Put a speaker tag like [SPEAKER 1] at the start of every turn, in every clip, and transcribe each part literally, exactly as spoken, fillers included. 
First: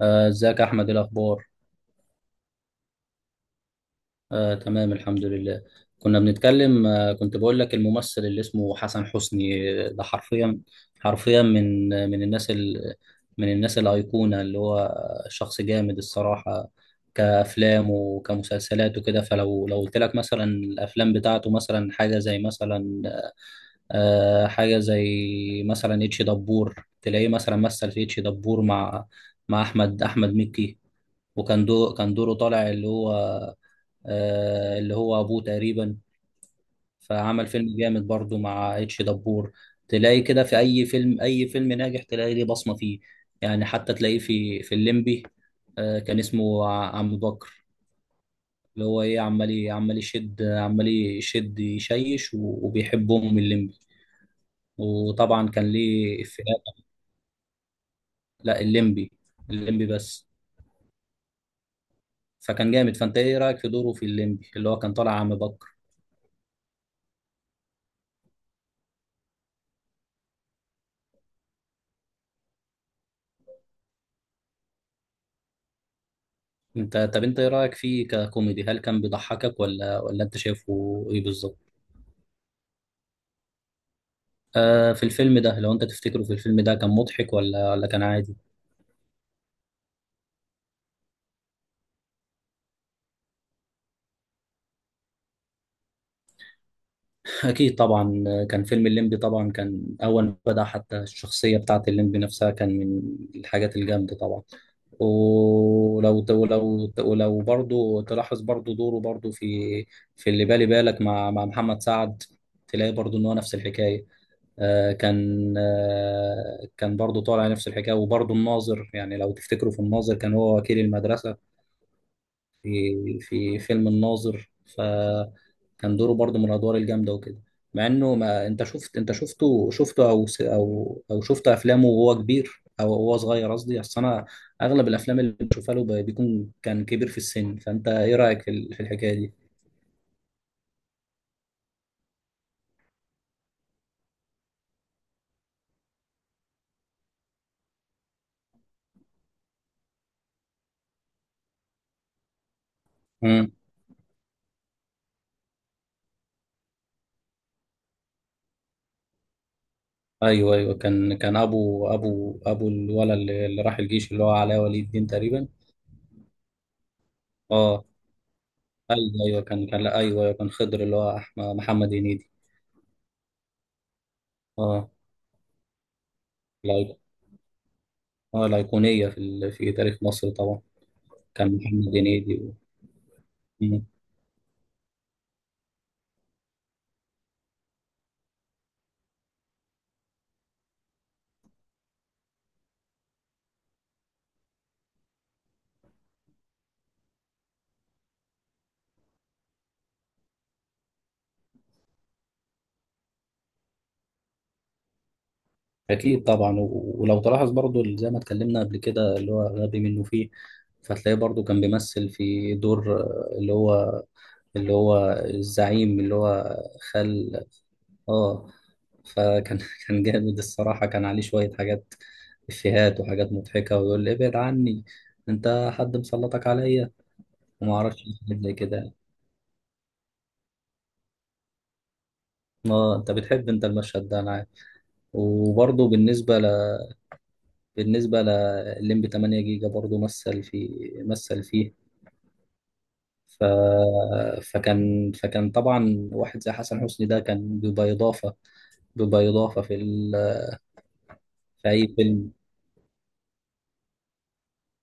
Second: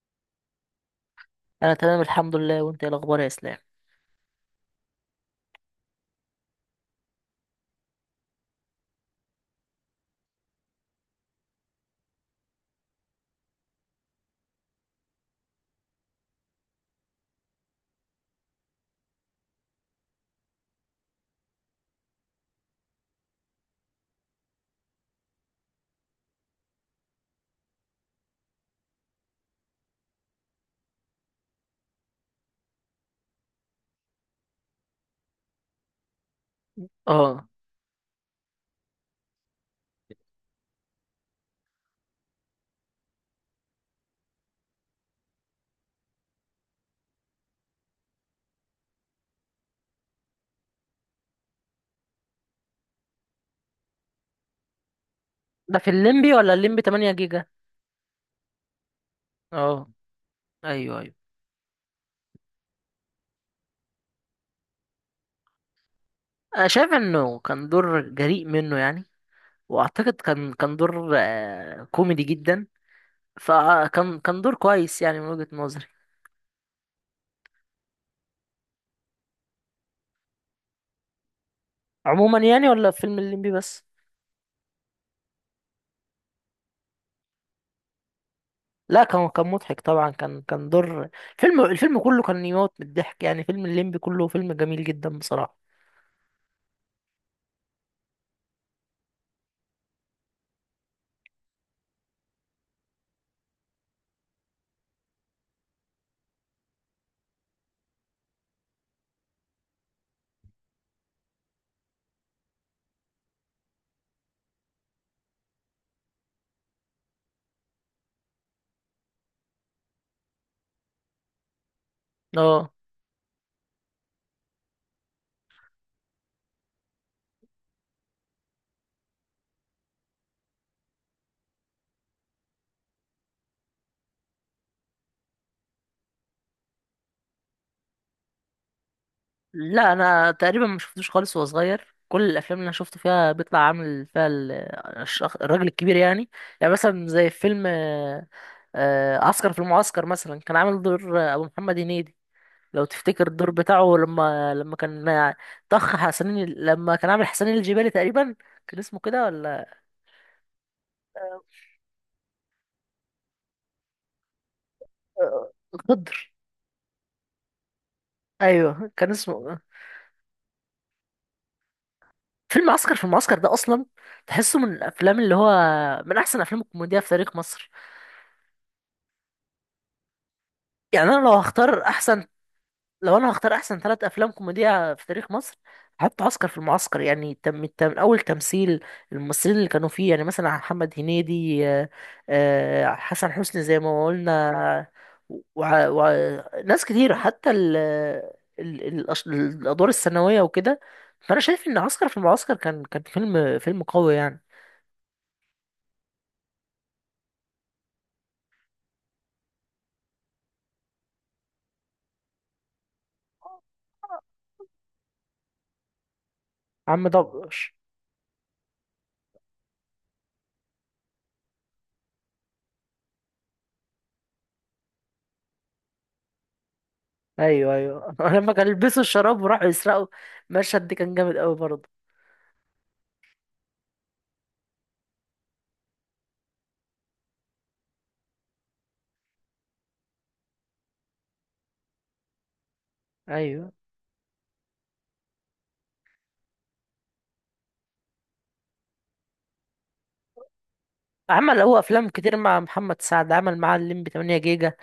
[SPEAKER 1] آه، ازيك يا احمد؟ إيه الاخبار؟
[SPEAKER 2] انا تمام الحمد لله، وانت ايه الاخبار يا اسلام؟
[SPEAKER 1] آه، تمام، الحمد لله. كنا بنتكلم، آه، كنت بقول لك الممثل اللي اسمه حسن حسني، آه، ده حرفيا حرفيا من آه، من الناس ال من الناس الايقونه، اللي هو شخص جامد الصراحه، كافلام وكمسلسلات وكده. فلو لو قلت لك مثلا الافلام بتاعته، مثلا حاجه زي مثلا آه، حاجه زي مثلا اتش دبور، تلاقيه مثلا مثل في اتش دبور مع مع احمد احمد مكي، وكان دور كان دوره طالع، اللي هو آه اللي هو ابوه تقريبا، فعمل
[SPEAKER 2] اه،
[SPEAKER 1] فيلم جامد برضو مع اتش دبور. تلاقي كده في اي فيلم، اي فيلم ناجح تلاقي ليه بصمة فيه. يعني حتى تلاقيه في في الليمبي، آه كان اسمه ع- عم بكر، اللي هو ايه، عمال ي- عمال يشد عمال يشد يشيش، و- وبيحب ام الليمبي، وطبعا كان
[SPEAKER 2] ده في
[SPEAKER 1] ليه
[SPEAKER 2] الليمبي ولا
[SPEAKER 1] افيهات.
[SPEAKER 2] الليمبي تمانية جيجا؟
[SPEAKER 1] لا، الليمبي. الليمبي
[SPEAKER 2] اه،
[SPEAKER 1] بس.
[SPEAKER 2] ايوه، ايوه.
[SPEAKER 1] فكان جامد. فانت ايه رايك في دوره في الليمبي، اللي هو كان طالع عم بكر؟
[SPEAKER 2] انا شايف انه كان دور جريء منه، يعني. واعتقد كان كان دور آه، كوميدي جدا. فكان كان دور كويس، يعني، من وجهة نظري.
[SPEAKER 1] انت طب انت ايه رايك فيه ككوميدي؟ هل كان بيضحكك ولا ولا انت شايفه ايه بالظبط؟
[SPEAKER 2] عموما، يعني، ولا في فيلم الليمبي بس.
[SPEAKER 1] آه في الفيلم ده، لو انت تفتكره، في الفيلم ده كان مضحك ولا ولا كان عادي؟
[SPEAKER 2] لا، كان كان مضحك طبعا، كان كان دور. فيلم الفيلم كله كان يموت من الضحك، يعني فيلم الليمبي كله فيلم جميل جدا بصراحة.
[SPEAKER 1] اكيد طبعا. آه، كان فيلم الليمبي طبعا، كان اول ما بدا، حتى الشخصيه بتاعه الليمبي نفسها كان من الحاجات الجامده طبعا. ولو ولو ولو برضه تلاحظ برضه دوره برضه في في اللي بالي بالك مع مع محمد سعد، تلاقي برضه ان هو نفس الحكايه. آه، كان آه، كان برضه طالع نفس الحكايه. وبرضه الناظر، يعني لو تفتكروا في الناظر، كان هو وكيل المدرسه
[SPEAKER 2] اه.
[SPEAKER 1] في في فيلم الناظر. فكان دوره برضه من الادوار الجامده وكده، مع انه ما انت شفت، انت شفته شفته، او س- او او شفت افلامه وهو كبير او هو صغير؟ قصدي، اصل انا اغلب الافلام اللي بشوفها له ب- بيكون كان كبير في السن. فانت ايه رايك في ال- في الحكايه دي؟
[SPEAKER 2] لا، انا تقريبا ما شفتوش خالص وهو صغير. كل الافلام اللي انا شفته فيها بيطلع عامل فيها ال- الشخ- الراجل الكبير، يعني. يعني مثلا زي فيلم آه، آه، عسكر في المعسكر، مثلا، كان عامل دور آه، ابو محمد هنيدي. لو تفتكر الدور
[SPEAKER 1] امم.
[SPEAKER 2] بتاعه، لما لما كان آه، طخ حسنين ال- لما كان عامل حسنين الجبالي تقريبا. كان اسمه كده، ولا
[SPEAKER 1] ايوه، ايوه، كان كان
[SPEAKER 2] آه،
[SPEAKER 1] ابو ابو ابو الولد اللي اللي راح الجيش، اللي هو علاء ولي الدين تقريبا.
[SPEAKER 2] غدر
[SPEAKER 1] اه.
[SPEAKER 2] ايوه، كان
[SPEAKER 1] ايوه، ايوه،
[SPEAKER 2] اسمه.
[SPEAKER 1] كان كان لا، ايوه، أيوة، كان خضر اللي هو أحمد محمد هنيدي.
[SPEAKER 2] فيلم عسكر في المعسكر ده، اصلا، تحسه من
[SPEAKER 1] اه.
[SPEAKER 2] الافلام اللي هو من احسن افلام
[SPEAKER 1] الأيق-
[SPEAKER 2] الكوميديا في تاريخ مصر.
[SPEAKER 1] اه الايقونيه في ال... في تاريخ مصر طبعا.
[SPEAKER 2] يعني انا لو
[SPEAKER 1] كان
[SPEAKER 2] هختار
[SPEAKER 1] محمد
[SPEAKER 2] احسن،
[SPEAKER 1] هنيدي و.
[SPEAKER 2] لو انا هختار احسن
[SPEAKER 1] مم.
[SPEAKER 2] ثلاث افلام كوميديا في تاريخ مصر. حتى عسكر في المعسكر، يعني، تم تم اول تمثيل. الممثلين اللي كانوا فيه، يعني مثلا محمد هنيدي، آه، آه، حسن حسني زي ما قلنا، وناس كتير، حتى ال ال- ال- الأش- الادوار الثانويه وكده. فانا شايف ان عسكر في المعسكر كان كان فيلم فيلم قوي، يعني.
[SPEAKER 1] اكيد طبعا. و... ولو تلاحظ برضو، اللي زي ما اتكلمنا قبل كده، اللي هو غبي منه فيه، فتلاقيه برضو كان بيمثل في دور، آه، اللي هو اللي هو الزعيم، اللي هو
[SPEAKER 2] عم
[SPEAKER 1] خال.
[SPEAKER 2] دبش.
[SPEAKER 1] اه. فكان كان جامد الصراحة، كان عليه شوية حاجات، إفيهات وحاجات مضحكة، ويقول لي ابعد عني، أنت حد مسلطك عليا،
[SPEAKER 2] ايوه،
[SPEAKER 1] وما أعرفش
[SPEAKER 2] ايوه،
[SPEAKER 1] حاجات
[SPEAKER 2] لما
[SPEAKER 1] زي
[SPEAKER 2] كان
[SPEAKER 1] كده.
[SPEAKER 2] يلبسوا الشراب وراحوا يسرقوا. المشهد ده كان جامد قوي برضه.
[SPEAKER 1] ما أنت بتحب أنت المشهد ده، أنا عارف. وبرضه بالنسبة ل... بالنسبة لليمبي ثمانية جيجا برضه مثل في مثل فيه. ف...
[SPEAKER 2] ايوه.
[SPEAKER 1] فكان فكان طبعا واحد زي حسن حسني ده كان بيبقى إضافة، بيبقى إضافة في ال...
[SPEAKER 2] عمل
[SPEAKER 1] في
[SPEAKER 2] هو
[SPEAKER 1] أي
[SPEAKER 2] افلام
[SPEAKER 1] فيلم؟
[SPEAKER 2] كتير مع محمد سعد، عمل معاه الليمبي تمانية جيجا،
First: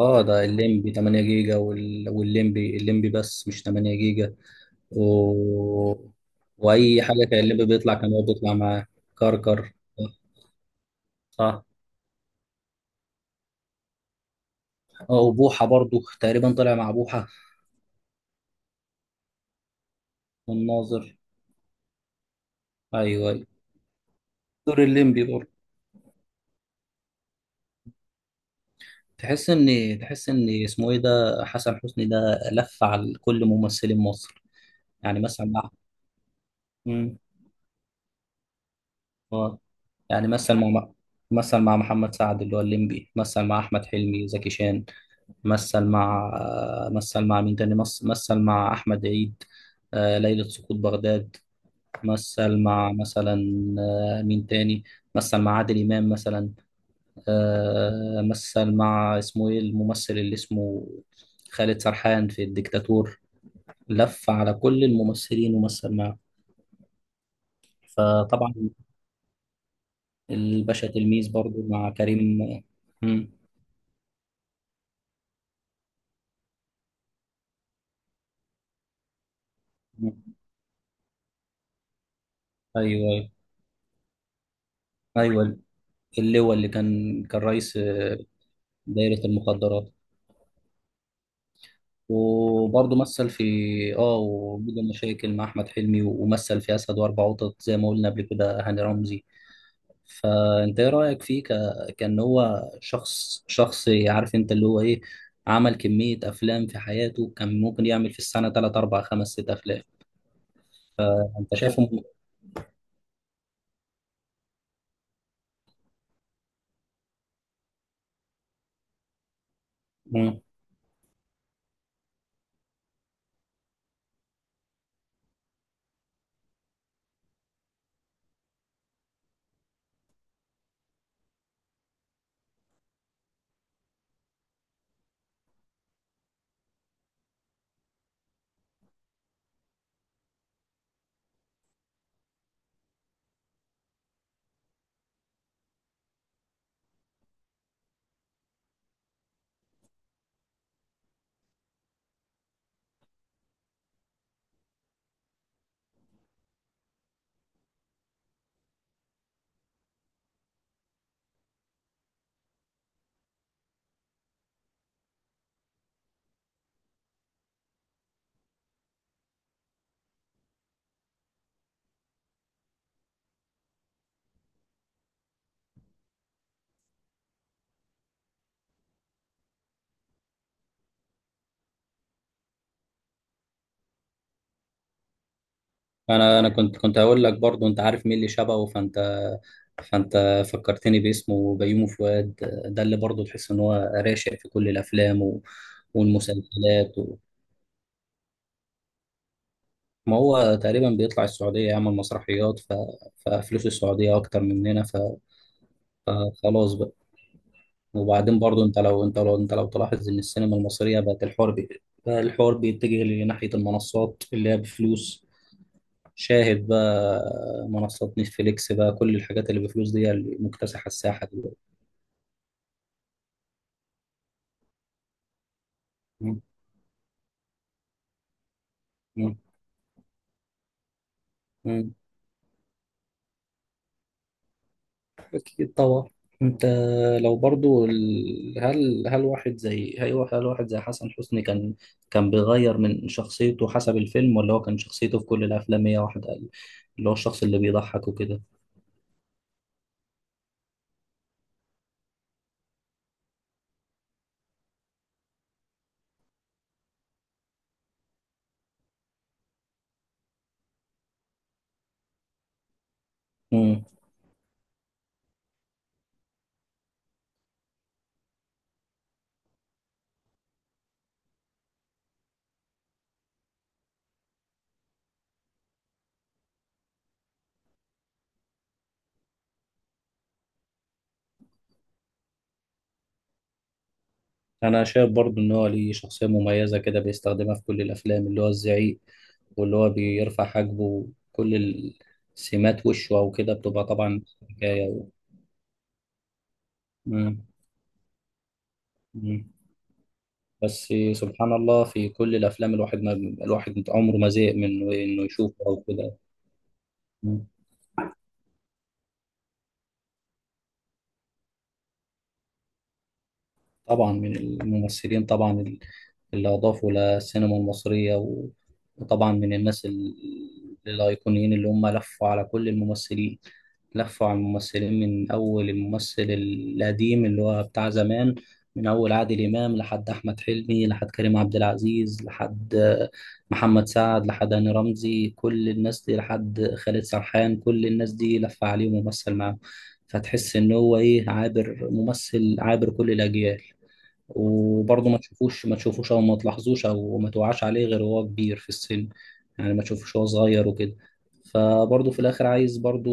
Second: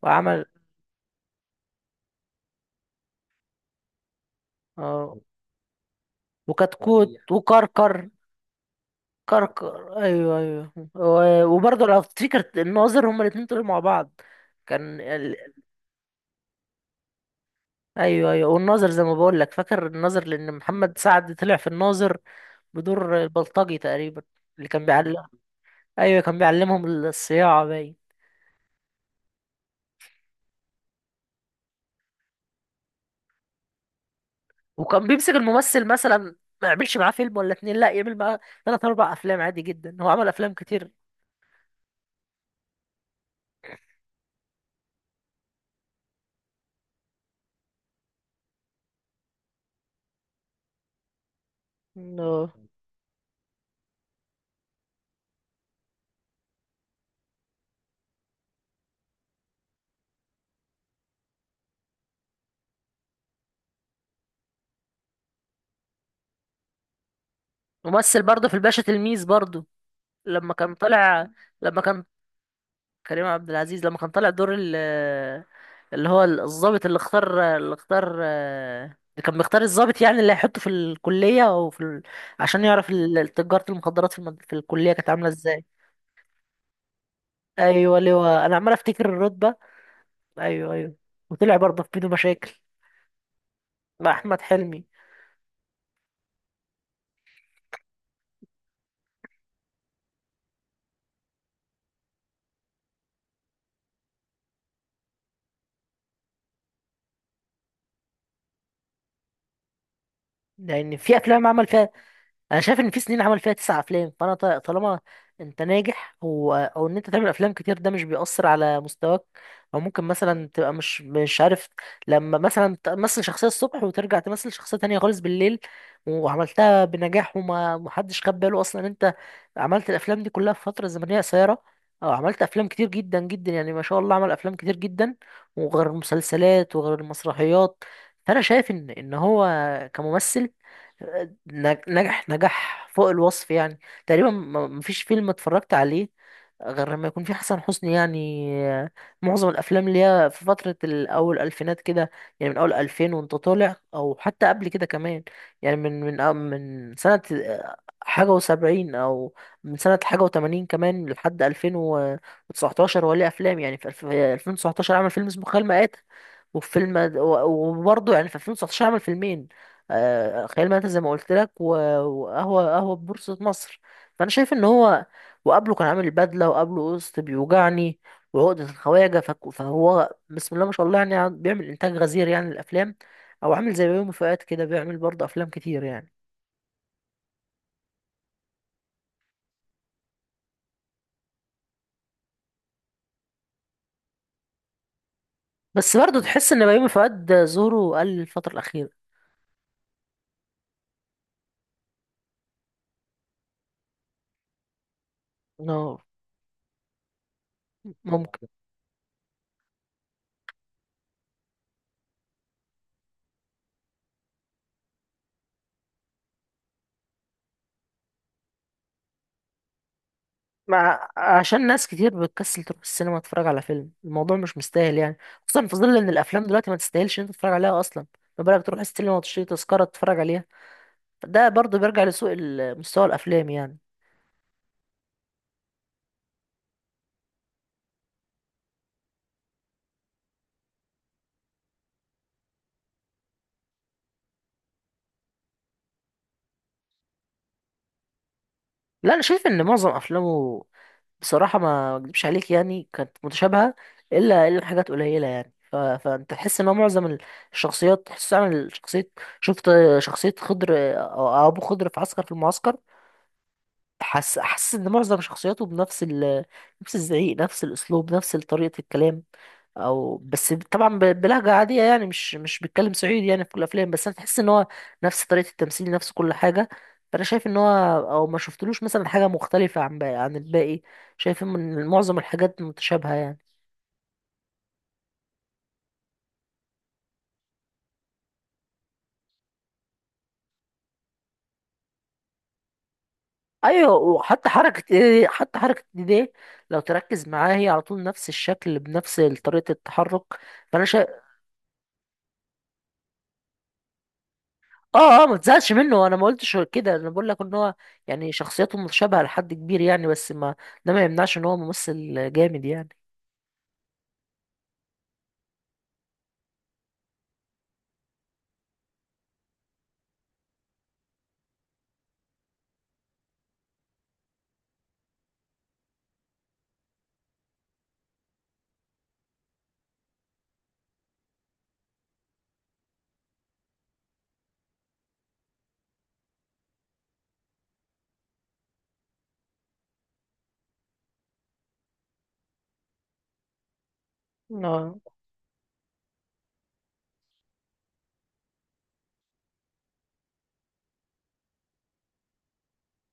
[SPEAKER 1] اه، ده
[SPEAKER 2] وعمل،
[SPEAKER 1] الليمبي ثمانية جيجا، وال... والليمبي الليمبي بس مش ثمانية جيجا. و...
[SPEAKER 2] اه
[SPEAKER 1] واي
[SPEAKER 2] وكتكوت فظيع،
[SPEAKER 1] حاجه كان الليمبي بيطلع
[SPEAKER 2] وكركر.
[SPEAKER 1] كان هو بيطلع معاه. كركر.
[SPEAKER 2] كركر، ايوه، ايوه، و-
[SPEAKER 1] صح.
[SPEAKER 2] وبرضه لو تفتكر الناظر، هما الاتنين طلعوا مع بعض. كان
[SPEAKER 1] اه
[SPEAKER 2] ال...
[SPEAKER 1] وبوحه برضو تقريبا طلع مع بوحه.
[SPEAKER 2] ايوه ايوه. والناظر، زي ما بقول لك، فاكر الناظر؟ لان محمد
[SPEAKER 1] والناظر.
[SPEAKER 2] سعد طلع في الناظر
[SPEAKER 1] ايوه،
[SPEAKER 2] بدور
[SPEAKER 1] ايوه،
[SPEAKER 2] البلطجي تقريبا، اللي
[SPEAKER 1] دور
[SPEAKER 2] كان بيعلم.
[SPEAKER 1] الليمبي برضو.
[SPEAKER 2] ايوه، كان بيعلمهم الصياعه، باين.
[SPEAKER 1] تحس ان تحس ان اسمه ايه ده، حسن حسني ده لف على كل ممثلين مصر.
[SPEAKER 2] وكان
[SPEAKER 1] يعني
[SPEAKER 2] بيمسك
[SPEAKER 1] مثلا مع،
[SPEAKER 2] الممثل مثلا، ما يعملش معاه
[SPEAKER 1] مم.
[SPEAKER 2] فيلم ولا اتنين، لا، يعمل معاه تلات اربع افلام
[SPEAKER 1] اه
[SPEAKER 2] عادي جدا. هو عمل
[SPEAKER 1] يعني
[SPEAKER 2] افلام
[SPEAKER 1] مثل مع مثل مع محمد سعد اللي هو الليمبي، مثل مع احمد حلمي، زكي شان، مثل مع مثل مع مين تاني، مثل مثل مع احمد عيد، آه، ليلة سقوط بغداد.
[SPEAKER 2] كتير.
[SPEAKER 1] مثل مع مثلا، آه، مين تاني. مثل مع عادل إمام مثلا، آه، مثل مع اسمه ايه الممثل اللي اسمه خالد سرحان في الديكتاتور. لف على كل الممثلين ومثل معاه.
[SPEAKER 2] ممثل برضه
[SPEAKER 1] فطبعا
[SPEAKER 2] في الباشا تلميذ، برضه لما كان
[SPEAKER 1] الباشا
[SPEAKER 2] طالع،
[SPEAKER 1] تلميذ برضو
[SPEAKER 2] لما
[SPEAKER 1] مع
[SPEAKER 2] كان
[SPEAKER 1] كريم.
[SPEAKER 2] كريم
[SPEAKER 1] مم.
[SPEAKER 2] عبد العزيز لما كان طالع دور ال اللي هو الضابط، اللي اختار اللي اختار اللي كان بيختار الضابط، يعني،
[SPEAKER 1] مم.
[SPEAKER 2] اللي هيحطه في الكلية او في ال... عشان يعرف
[SPEAKER 1] ايوه، ايوه،
[SPEAKER 2] ال- تجارة المخدرات في المد... في الكلية كانت عاملة
[SPEAKER 1] ايوه،
[SPEAKER 2] ازاي.
[SPEAKER 1] اللي هو اللي كان كان رئيس،
[SPEAKER 2] ايوه،
[SPEAKER 1] آه،
[SPEAKER 2] لواء، انا عمال افتكر
[SPEAKER 1] دايرة
[SPEAKER 2] الرتبة.
[SPEAKER 1] المخدرات.
[SPEAKER 2] ايوه، ايوه. وطلع برضه في بينه مشاكل
[SPEAKER 1] وبرضه مثل في،
[SPEAKER 2] مع
[SPEAKER 1] اه
[SPEAKER 2] احمد
[SPEAKER 1] وجود
[SPEAKER 2] حلمي.
[SPEAKER 1] المشاكل مع احمد حلمي، ومثل في اسد واربع قطط زي ما قلنا قبل كده، هاني رمزي. فانت ايه رايك فيه ك... كان هو شخص شخص عارف انت اللي هو ايه، عمل كميه افلام في حياته، كان ممكن يعمل في السنه تلات اربعة خمس ست افلام.
[SPEAKER 2] لان في افلام
[SPEAKER 1] انت
[SPEAKER 2] عمل فيها،
[SPEAKER 1] شايفه؟
[SPEAKER 2] انا شايف ان في سنين عمل فيها تسع افلام. فانا ط- طالما انت ناجح، و... او ان انت تعمل افلام كتير، ده مش بيأثر على مستواك. او ممكن،
[SPEAKER 1] مم.
[SPEAKER 2] مثلا، تبقى مش مش عارف. لما مثلا تمثل شخصية الصبح وترجع تمثل شخصية تانية خالص بالليل، وعملتها بنجاح، وما محدش خد باله اصلا إن انت عملت الافلام دي كلها في فترة زمنية قصيرة، او عملت افلام كتير جدا جدا، يعني ما شاء الله، عمل افلام كتير جدا، وغير المسلسلات وغير المسرحيات. فانا شايف ان ان هو كممثل نج- نجح نجح فوق الوصف، يعني. تقريبا ما- مفيش فيلم اتفرجت عليه غير لما يكون في حسن حسني، يعني آه، معظم الافلام اللي هي في فتره الاول الفينات كده، يعني من اول ألفين وانت طالع او حتى قبل كده كمان. يعني من من آه، من سنه آه، حاجه و70، او من سنه حاجه و80 كمان لحد ألفين وتسعتاشر وليه افلام. يعني في الف- آه، ألفين وتسعتاشر عمل فيلم اسمه خيال مآتة وفيلم، و- وبرضه يعني في ألفين وتسعتاشر عمل فيلمين. آه، خيال مآتة زي ما قلت لك، و- وقهوه قهوه بورصه مصر. فانا شايف ان هو، وقبله كان عامل بدلة، وقبله قسط بيوجعني وعقدة الخواجة. فك- فهو بسم الله ما شاء الله، يعني، عم- بيعمل إنتاج غزير يعني للأفلام، أو عامل زي بيومي فؤاد كده، بيعمل برضه أفلام كتير، يعني.
[SPEAKER 1] انا انا كنت كنت هقول لك برضه، انت عارف مين اللي شبهه؟ فانت فانت فكرتني باسمه، بيومي فؤاد. ده اللي برضه تحس ان هو راشق في كل الافلام و...
[SPEAKER 2] بس برضه تحس إن بيومي
[SPEAKER 1] والمسلسلات.
[SPEAKER 2] فؤاد ظهوره قل الفترة الأخيرة.
[SPEAKER 1] ما هو تقريبا بيطلع السعودية يعمل مسرحيات ف. ففلوس السعودية أكتر مننا ف.
[SPEAKER 2] اه،
[SPEAKER 1] فخلاص بقى. وبعدين
[SPEAKER 2] ممكن.
[SPEAKER 1] برضو، أنت لو أنت لو أنت لو تلاحظ إن السينما المصرية بقت الحوار بي... بقى الحوار بيتجه لناحية المنصات اللي هي بفلوس شاهد بقى منصات نتفليكس بقى كل الحاجات اللي بفلوس دي هي اللي مكتسحة
[SPEAKER 2] مع
[SPEAKER 1] الساحة دلوقتي
[SPEAKER 2] عشان ناس كتير بتكسل تروح السينما تتفرج على فيلم، الموضوع مش مستاهل، يعني. خصوصا في ظل إن
[SPEAKER 1] م-
[SPEAKER 2] الأفلام دلوقتي ما تستاهلش إن أنت تتفرج عليها أصلا، ما بالك تروح السينما وتشتري تذكرة تتفرج عليها. فده برضه
[SPEAKER 1] م-
[SPEAKER 2] بيرجع لسوء ال- مستوى الأفلام، يعني.
[SPEAKER 1] أكيد طبعا أنت، لو برضو ال... هل هل واحد زي هل هل واحد زي حسن حسني كان كان بيغير من شخصيته حسب الفيلم، ولا هو كان شخصيته في كل الأفلام هي واحدة، اللي هو الشخص اللي بيضحك وكده؟
[SPEAKER 2] لا، انا شايف ان معظم افلامه، بصراحه ما اكدبش عليك، يعني كانت متشابهه، الا الا حاجات قليله، يعني. ف... فانت تحس ان هو معظم ال- الشخصيات تحس عامل شخصيه. شفت شخصيه خضر، او ابو خضر، في عسكر في المعسكر.
[SPEAKER 1] امم.
[SPEAKER 2] حس حس ان معظم شخصياته بنفس ال... نفس الزعيق، نفس الاسلوب، نفس طريقه الكلام، او بس طبعا ب- بلهجه عاديه، يعني، مش مش بيتكلم صعيدي يعني في كل الافلام، بس انا تحس ان هو نفس طريقه التمثيل، نفس كل حاجه. فانا شايف ان هو، او ما شفتلوش مثلا حاجه مختلفه عن باقي عن الباقي شايف ان معظم الحاجات متشابهه، يعني.
[SPEAKER 1] أنا شايف برضو إن هو ليه شخصية مميزة كده بيستخدمها في كل الأفلام، اللي هو الزعيق، واللي هو بيرفع حاجبه، كل السمات وشه أو كده بتبقى
[SPEAKER 2] ايوه،
[SPEAKER 1] طبعا.
[SPEAKER 2] وحتى حركه
[SPEAKER 1] حكاية.
[SPEAKER 2] ايه حتى حركه ايديه، لو تركز
[SPEAKER 1] مم.
[SPEAKER 2] معاه، هي على طول نفس الشكل بنفس
[SPEAKER 1] مم.
[SPEAKER 2] طريقه التحرك. فانا
[SPEAKER 1] بس
[SPEAKER 2] شايف،
[SPEAKER 1] سبحان الله، في كل الافلام الواحد ما الواحد عمره ما زهق من
[SPEAKER 2] اه،
[SPEAKER 1] انه
[SPEAKER 2] اه، ما
[SPEAKER 1] يشوفه
[SPEAKER 2] تزهقش
[SPEAKER 1] او
[SPEAKER 2] منه. انا
[SPEAKER 1] كده.
[SPEAKER 2] ما قلتش كده. انا بقول لك ان هو، يعني، شخصيته متشابهه لحد كبير، يعني، بس ما، ده ما يمنعش ان هو ممثل جامد، يعني.
[SPEAKER 1] طبعا من الممثلين طبعا، ال- اللي أضافوا للسينما المصرية، و- وطبعا من الناس، ال- الأيقونيين اللي هم لفوا على كل الممثلين، لفوا على الممثلين من أول الممثل القديم اللي هو بتاع زمان، من أول عادل إمام لحد أحمد حلمي لحد كريم عبد العزيز لحد، آه، محمد سعد لحد هاني رمزي، كل الناس دي لحد خالد سرحان، كل الناس دي لف عليه وممثل معاهم. فتحس إن هو إيه، عابر ممثل عابر كل الأجيال.
[SPEAKER 2] آه.
[SPEAKER 1] وبرضه ما تشوفوش ما تشوفوش او ما تلاحظوش او ما توعاش عليه غير وهو كبير في السن. يعني ما تشوفوش وهو صغير وكده. فبرضه في الاخر، عايز برضه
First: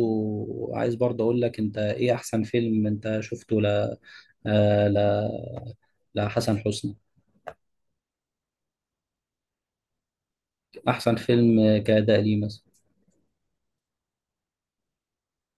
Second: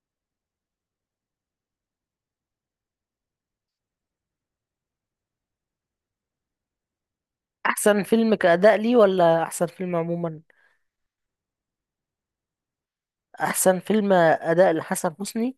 [SPEAKER 1] عايز برضه اقول لك، انت ايه احسن فيلم انت شفته ل آه، ل لحسن حسني؟
[SPEAKER 2] احسن فيلم كأداء ليه ولا احسن فيلم عموما؟
[SPEAKER 1] احسن فيلم كأداء ليه مثلا.
[SPEAKER 2] احسن فيلم أداء لحسن حسني.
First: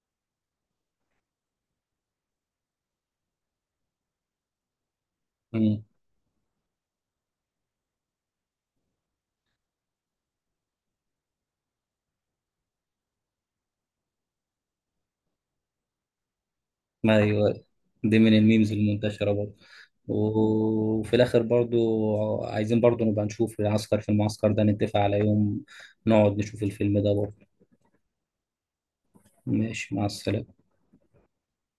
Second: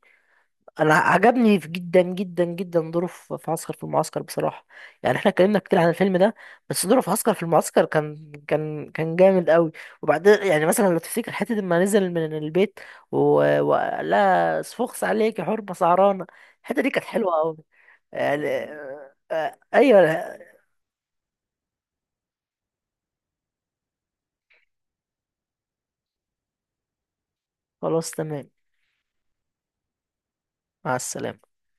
[SPEAKER 2] انا عجبني في- جدا جدا جدا دوره في في عسكر في المعسكر، بصراحة. يعني احنا اتكلمنا كتير
[SPEAKER 1] مم.
[SPEAKER 2] عن الفيلم ده، بس دوره في عسكر في المعسكر كان كان كان جامد قوي. وبعدين يعني، مثلا، لو تفتكر حتة لما نزل من البيت و... وقال لها: صفوخس عليك يا حرمة سعرانة. الحتة دي كانت حلوة
[SPEAKER 1] ايوه.
[SPEAKER 2] قوي،
[SPEAKER 1] دي من
[SPEAKER 2] يعني.
[SPEAKER 1] الميمز
[SPEAKER 2] آه،
[SPEAKER 1] المنتشرة برضه.
[SPEAKER 2] آه، ايوه
[SPEAKER 1] وفي الاخر برضو، عايزين برضو نبقى نشوف العسكر في المعسكر ده، نتفق على يوم نقعد نشوف الفيلم ده برضو.
[SPEAKER 2] خلاص، تمام.
[SPEAKER 1] ماشي، مع السلامة.
[SPEAKER 2] مع السلامة.